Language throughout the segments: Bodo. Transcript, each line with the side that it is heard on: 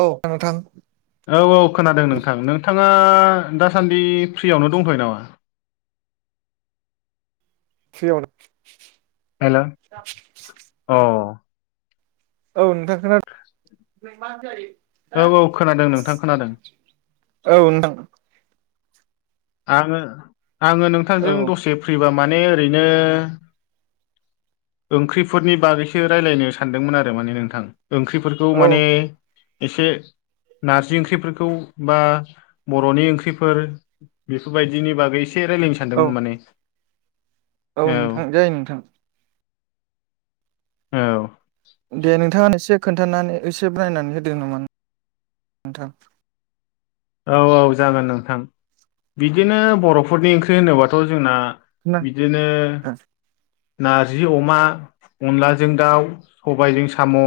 right: औ नोंथां।
left: औ औ खोनादों नोंथां। नोंथाङा दासान्दि फ्रियावनो दंथ'यो नामा?
right: फ्रियावनो
left: हेल' अह!
right: औ नोंथां खोनादों।
left: औ औ खोनादों नोंथां खोनादों।
right: औ नोंथां।
left: आङो आङो नोंथांजों
right: औ
left: दसे फ्रिबा माने ओरैनो ओंख्रिफोरनि बागैसो रायलायनो सानदोंमोन आरो माने नोंथां ओंख्रिफोरखौ
right: औ
left: माने एसे नारजि ओंख्रिफोरखौ बा बर'नि ओंख्रिफोर बेफोरबायदिनि बागै एसे रायलायनो
right: औ
left: सानदोंमोन माने
right: औ नोंथां जायो नोंथां।
left: औ।
right: दे नोंथाङा एसे खोन्थानानै एसे ब्रायनानै होदो नामा नोंथां
left: औ औ जागोन नोंथां बिदिनो बर'फोरनि ओंख्रि होनोबाथ' जोंना
right: ना
left: बिदिनो नारजि अमा अनलाजों दाउ सबायजों साम'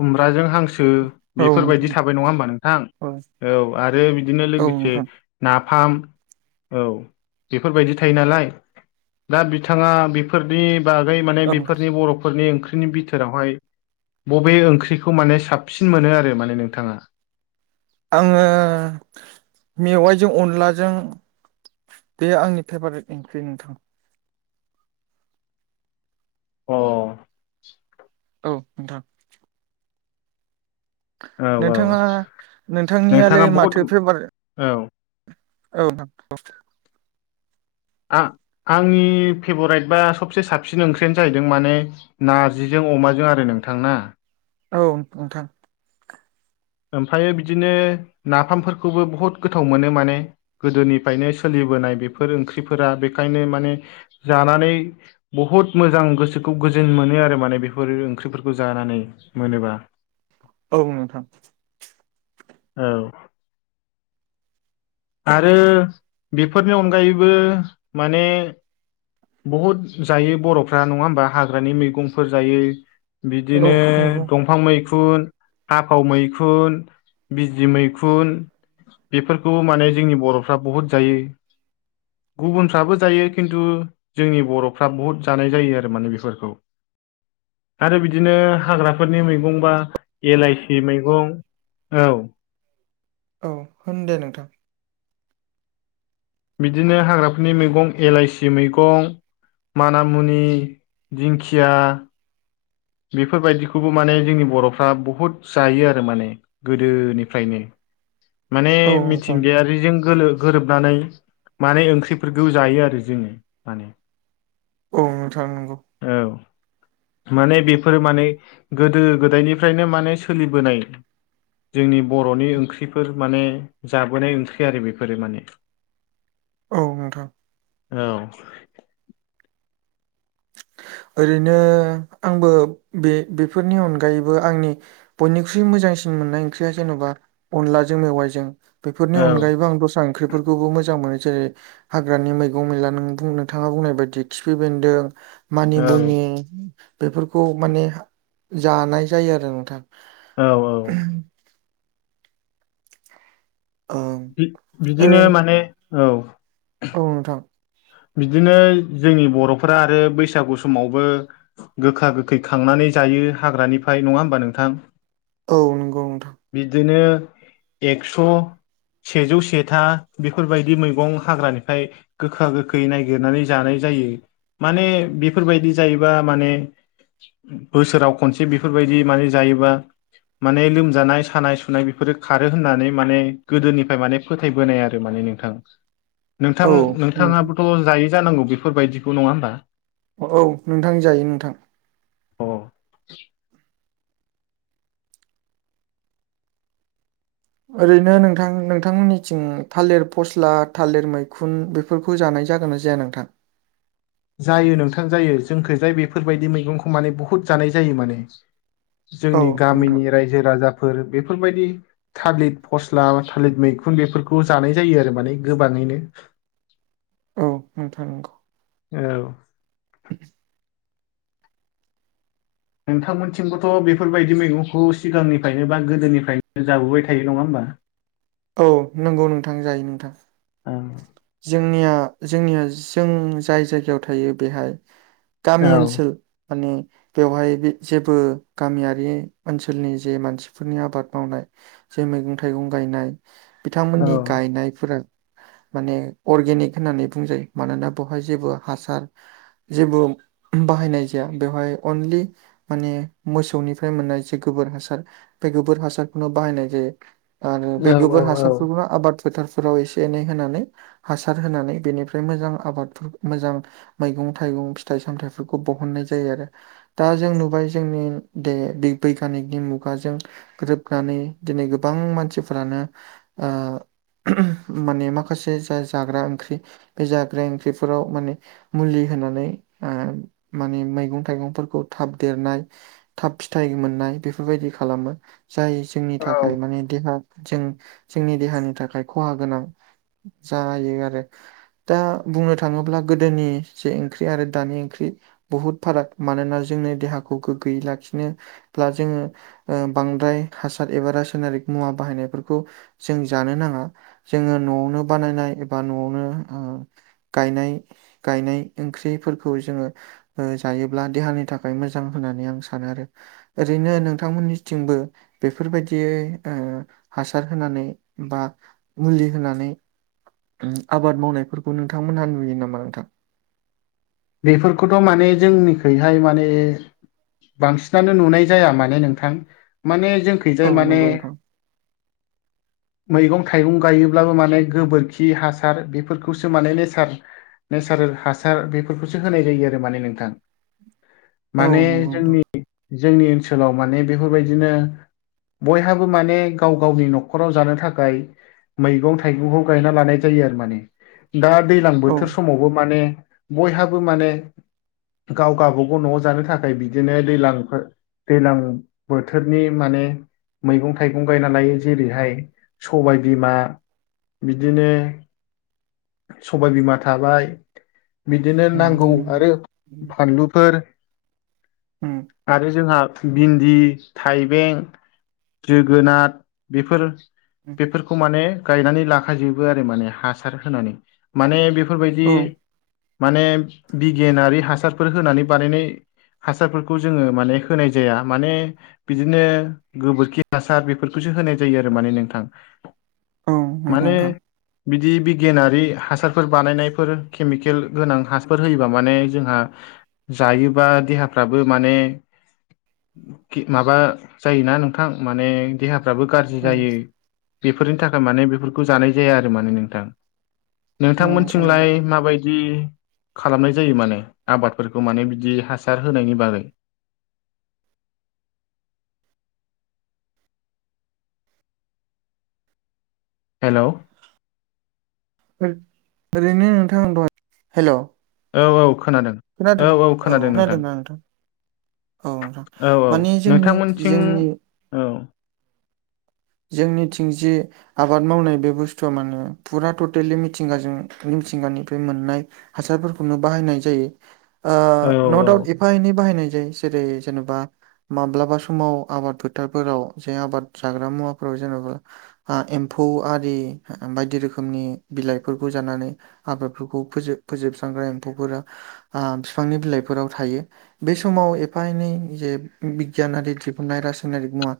left: खुमब्राजों हांसो
right: औ नोंथां
left: बेफोरबायदि थाबाय नङा होमबा नोंथां। औ आरो बिदिनो
right: औ
left: लोगोसे
right: नोंथां
left: नाफाम औ बेफोरबायदि थायो नालाय दा बिथाङा बेफोरनि बागै माने
right: औ नोंथां
left: बेफोरनि बर'फोरनि ओंख्रिनि बि [unintelligible] बबे ओंख्रिखौ माने साबसिन मोनो आरो माने नोंथाङा।
right: आङो मेवाइजों अनलाजों बे आंनि फेभारेट ओंख्रि नोंथां।
left: अ
right: औ नोंथां।
left: औ औ
right: नोंथाङा
left: नोंथाङा
right: नोंथांनियालाय
left: बहुद
right: माथो फेभारेट
left: औ।
right: औ नंगौ,
left: आ-आंनि फेभरेट बा सबसे साबसिन ओंख्रियानो जाहैदों माने नारजि जों अमाजों आरो नोंथां ना।
right: औ नोंथां।
left: ओमफाय बिदिनो नाफामफोरखौबो बहुत गोथाव मोनो माने गोदोनिफायनो सोलिबोनाय बेफोर ओंख्रिफोरा बेखायनो माने जानानै बहुत मोजां गोसोखौ गोजोन मोनो आरो माने बेफोर ओंख्रिफोरखौ जानानै मोनोबा।
right: औ नोंथां।
left: औ। आरो बेफोरनि अनगायैबो माने बहुद जायो बर'फ्रा नङा होमबा हाग्रानि मैगंफोर जायो।
right: औ
left: बिदिनो
right: नंगौ
left: दं फां मैखुन हाफाव मैखुन बिजि मैखुन बेफोरखौ माने जोंनि बर'फ्रा बहुद जायो। गुबुनफ्राबो जायो खिन्थु जोंनि बर'फ्रा बुहुत जानाय जायो आरो माने बेफोरखौ। आरो बिदिनो हाग्राफोरनि मैगं बा एलाइसि मैगं औ।
right: औ होन दे नोंथां।
left: बिदिनो हाग्राफोरनि मैगं एलाइसि मैगं माना मुनि दिंखिया बेफोरबायदिखौबो माने जोंनि बर'फ्रा बहुद जायो आरो माने गोदोनिफ्रायनो माने
right: औ नोंथां
left: मिथिंगाया [unintelligible] गोरोबनानै माने ओंख्रिफोरखौ जायो आरो जोङो माने [inaudible]
right: औ नोंथां नंगौ।
left: औ माने बे फोर माने गोदो गोदायनिफ्रायनो माने सोलिबोनाय। जोंनि बर'नि ओंख्रिफोर माने जाबोनाय ओंख्रि आरो बेफोरो माने [inaudible]
right: औ नोंथां।
left: औ।
right: ओरैनो आंबो बे बेफोरनि अनगायैबो आंनि बयनिख्रुइ मोजांसिन मोननाय ओंख्रिया जेन'बा अनलाजों मेवाइजों बेफोरनि
left: औ
right: अनगायैबो आं दस्रा ओंख्रिफोरखौबो मोजां मोनो जेरै हाग्रानि मैगं मैला नोंथाङा बुंनाय बायदि खिफि बेन्दों मानि
left: औ
right: बुनि बेफोरखौ माने जानाय जायो आरो नोंथां
left: औ औ
right: [unintelligible] ओं
left: बि-बिदिनो
right: ओरै
left: माने औ
right: औ नोंथां
left: बिदिनो जोंनि बर'फोरा आरो बैसागु समावबो गोखा गोखै खांनानै जायो हाग्रानिफ्राय नङा होमबा नोंथां
right: औ गौ नोंथां
left: बिदिनो एकस' सेजौ सेथा बेफोरबायदि मैगं हाग्रानिफ्राय गोखा गो खै नायगिरनानै जानाय जायो माने बेफोरबायदि जायोबा माने बोसोराव खनसे बेफोरबायदि माने जायोबा माने लोमजानाय सानाय सुनाय बेफोरो खारो होननानै माने गोदोनिफ्राय माने फोथैबोनाय आरो माने नोंथां। नोंथां
right: औ नोंथां
left: नोंथाङाबोथ' जायो जानांगौ बेफोरबायदिखौ नङा होमबा
right: औ नोंथां जायो नोंथां
left: अ
right: ओरैनो नोंथां नोंथांमोननिथिं थालिर फस्ला थालिर मैखुन बे फोरखौ जानाय जागोन ना जाया नोंथां?
left: जायो नोंथां जायो जोंखैजाय बेफोरबायदि मैगंखौ माने बुहुत जानाय जायो माने।
right: औ
left: जोंनि
right: नोंथां
left: गामिनि रायजो राजाफोर बेफोरबायदि थालिर फस्ला थालिर मैखुन बेफोरखौ जानाय जायो आरो माने गोबाङैनो।
right: औ नोंथां नंगौ
left: औ
right: [inaudible]
left: नोंथांमोनथिंबोथ' बेफोरबायदि मैगंखौ सिगांनिफ्रायनो बा गोदोनिफ्रायनो जाबोबाय थायो नङा होमबा
right: औ नंगौ नोंथां जायो नोंथां
left: औ
right: जोंनिया जोंनिया जों जाय जायगायाव थायो बेहाय गामि
left: औ
right: ओनसोल माने बेवहाय बे जेबो गामियारि ओनसोलनि जे मानसिफोरनि आबाद मावनाय जे मैगं थाइगं गायनाय बिथांमोननि
left: औ
right: गायनायफोरा माने अर्गेनिक होननानै बुंजायो मानोना बेवहाय जेबो हासार जेबो बाहायनाय जाया बेवहाय अनलि माने मोसौनिफ्राय मोननाय जे गोबोर हासार बे गोबोर हासारखौनो बाहायनाय जायो आरो बे
left: औ
right: गोबोर
left: औ औ
right: हासारफोरखौनो आबाद फोथारफोराव एसे एनै होनानै हासार होनानै बेनिफ्राय मोजां आबादफोर मोजां मैगं थाइगं फिथाइ सामथाइफोरखौ बहननाय जायो आरो दा जों नुबाय जोंनि दे बे बैगानिकनि मुगाजों ग्रोबनानै दिनै गोबां मानसिफोरानो ओ माने माखासे जा जाग्रा ओंख्रि बे जाग्रा ओंख्रिफोराव माने मुलि होनानै ओ माने मैगं थाइगंफोरखौ थाब देरनाय थाब फिथाइ मोननाय बेफोरबायदि खालामो जाय जोंनि
left: औ
right: थाखाय माने देहा जों जोंनि देहानि थाखाय खहा गोनां जायो आरो दा बुंनो थाङोब्ला गोदोनि जे ओंख्रि आरो दानि ओंख्रि बहुद फाराग मानोना जोंनो देहाखौ गोग्गोयै लाखिनो जोङो बांद्राय हासार एबा रासायनारिक मुवा बाहायनायफोरखौ जों जानो नाङा जोङो न'आवनो बानायनाय एबा न'आवनो गायनाय गायनाय ओंख्रिफोरखौ जोङो जायोब्ला देहानि थाखाय मोजां होननानै आं सानो आरो। ओरैनो नोंथांमोननिथिंबो बेफोरबायदियै ओ हासार होनानै बा मुलि होनानै आबाद मावनायफोरखौ नोंथांमोनहा नुयो नामा नोंथां।
left: बेफोरखौथ' माने जोंनिखैहाय माने बांसिनानो नुनाय जाया माने नोंथां माने जोंखैजाय
right: औ
left: माने
right: नंगौ
left: [inaudible]
right: नोंथां
left: मैगं थाइगं गायोब्लाबो माने गोबोरखि हासार बेफोरखौसो माने नेचार नेचारेल हासार बेफोरखौसो होनाय जायो आरो माने नोंथां
right: औ
left: माने
right: नंगौ नोंथां
left: जोंनि जोंनि ओनसोलाव माने बेफोरबायदिनो बयहाबो माने गाव गावनि न'खराव जानो थाखाय मैगं थाइगंखौ गायना लानाय जायो आरो माने दा दैजलां
right: औ
left: बोथोर समावबो माने बयहाबो माने गाव गबागाव न'आव जानो थाखाय बिदिनो दैज्लांफोर दैलां बोथोरनि माने मैगं थाइगं गायना लायो जेरैहाय सबाय बिमा बिदिनो सबाय बिमा थाबाय बिदिनो
right: उम
left: नांगौ
right: उम
left: आरो फानलुफोर
right: उम
left: आरो जोंहा भिन्दि थाइबें जोगोनार बेफोर
right: उम
left: बेफोरखौ माने गायनानै लाखाजोबो आरो माने हासार होनानै। माने बेफोरबायदि
right: औ
left: माने बिगियानारि हासारफोर होनानै बानायनाय हासारफोरखौ जोङो माने होनाय जाया माने बिदिनो गोबोरखि हासार बेफोरखौसो होनाय जायो आरो माने नोंथां।
right: औ नंगौ
left: माने
right: नोंथां
left: बिदि बिगियानारि हासारफोर बानायनायफोर केमिकेल गोनां हासफोर होयोबा माने जोंहा जायोबा देहाफ्राबो माने माबा जायोना नोंथां माने देहाफ्राबो गाज्रि
right: उम
left: जायो बेफोरनि थाखाय माने बेफोरखौ जानाय जाया आरो माने नोंथां।
right: उम नोंथां
left: नोंथांमोनथिंलाय
right: नंगौ
left: माबायदि खालामनाय जायो माने आबादफोरखौ माने बिदि हासार होनायनि बागै हेल'
right: ओरैनो नोंथां दहाय हेल'
left: औ औ खोनादों औ औ खोनादों नोंथां।
right: औ नोंथां
left: औ औ
right: माने जोंनि
left: नोंथांमोनथिं
right: जोंनि
left: औ
right: जोंनिथिंजि आबाद मावनाय बे बुस्थुआ माने फुरा टटेलि मिथिंगाजों मिथिंगानिफ्राय मोननाय हासारफोरखौनो बाहायनाय जायो
left: औ
right: न दाउत एफा एनै बाहायनाय जायो जेरै जेनेबा माब्लाबा समाव आबाद फोथारफोराव जे आबाद जाग्रा मुवाफोराव जेन'बा एम्फौ आरि बायदि रोखोमनि बिलाइफोरखौ जानानै आबादफोरखौ फोोब फोजोबस्रांग्रा एम्फौफोरा बिफांनि बिलाइफोराव थायो। बे समाव एफा एनै जे बिगियानारि दिहुननाय रासायनारिक मुवा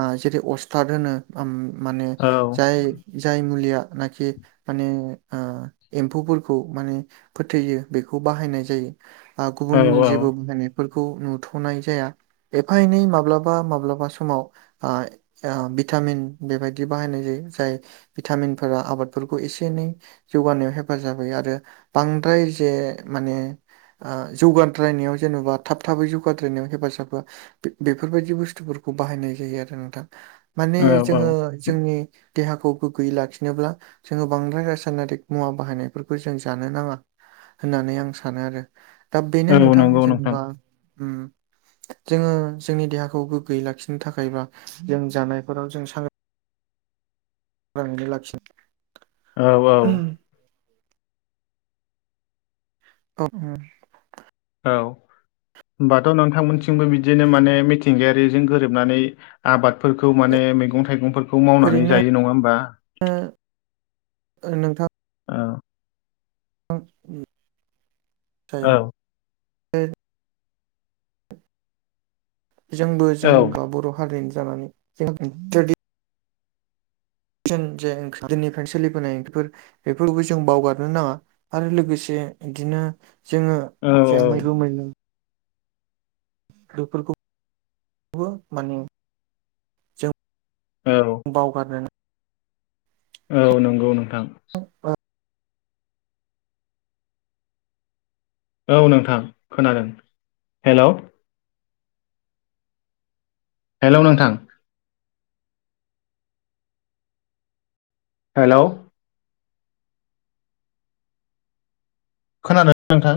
right: ओं जेरै अस्थाद होनो ओम माने
left: औ
right: जाय जाय मुलिया नखि माने एम्फौफोरखौ माने फोथैयो बेखौ बाहायनाय जायो गुबुन
left: औ
right: जेबो बाहायनाय फोरखौ नुथ'नाय जाया एफा एनै माब्लाबा माब्लाबा समाव भिटामिन बेबायदि बाहायनाय जायो जाय भिटामिनफोरा आबादफोरखौ एसे एनै जौगानायाव हेफाजाब होयो आरो बांद्राय जे माने ओ जौगाद्रायनायाव जेन'बा थाब थाबै जौगाद्रायनायाव हेफाजाब होया। बेफोरबायदि बुस्थुफोरखौ बाहायनाय जायो आरो नोंथां। माने
left: औ औ
right: जोंङो जोंनि देहाखौ गोग्गोयै लाखिनोब्ला जोंङो बांद्राय रासायनारिक मुवा बाहायनायफोरखौ जों जानो नाङा होननानै आं सानो आरो। दा बेनो
left: औ
right: नोंथां
left: नंगौ नोंथां
right: जेनेबा ओम जोंङो जोंनि देहाखौ गोग्गोयै लाखिनो थाखायबा जों जानायफोराव जों सां बांद्राय लाखि
left: औ औ
right: औ ओं
left: औ होनोमबाथ' नोंथांमोनथिंबो बिदिनो माने मिथिंगायारिजों गोरोबनानै आबादफोरखौ माने मैगं थाइगंफोरखौ मावनानै जायो नङा होमबा।
right: ओ ओनोंथां
left: औ
right: [unintelligible] जाय
left: ओं।
right: जोंबो
left: औ
right: जोंनि बर' हारिनि जानानै जों जों जेनिफ्राय सोलिबोनाय बेफोर बेफोरखौ जों बावगारनो नाङा आरो लोगोसे बिदिनो जोंङो
left: औ। औ
right: मैगं मैला बेफोरखौ‌ बो माने जों
left: औ।
right: बावगारनो
left: औ नंगौ नोंथां।
right: अ
left: औ नोंथां खोनादों हेल'। हेल' नोंथां। हेल'। खोनादों नोंथां?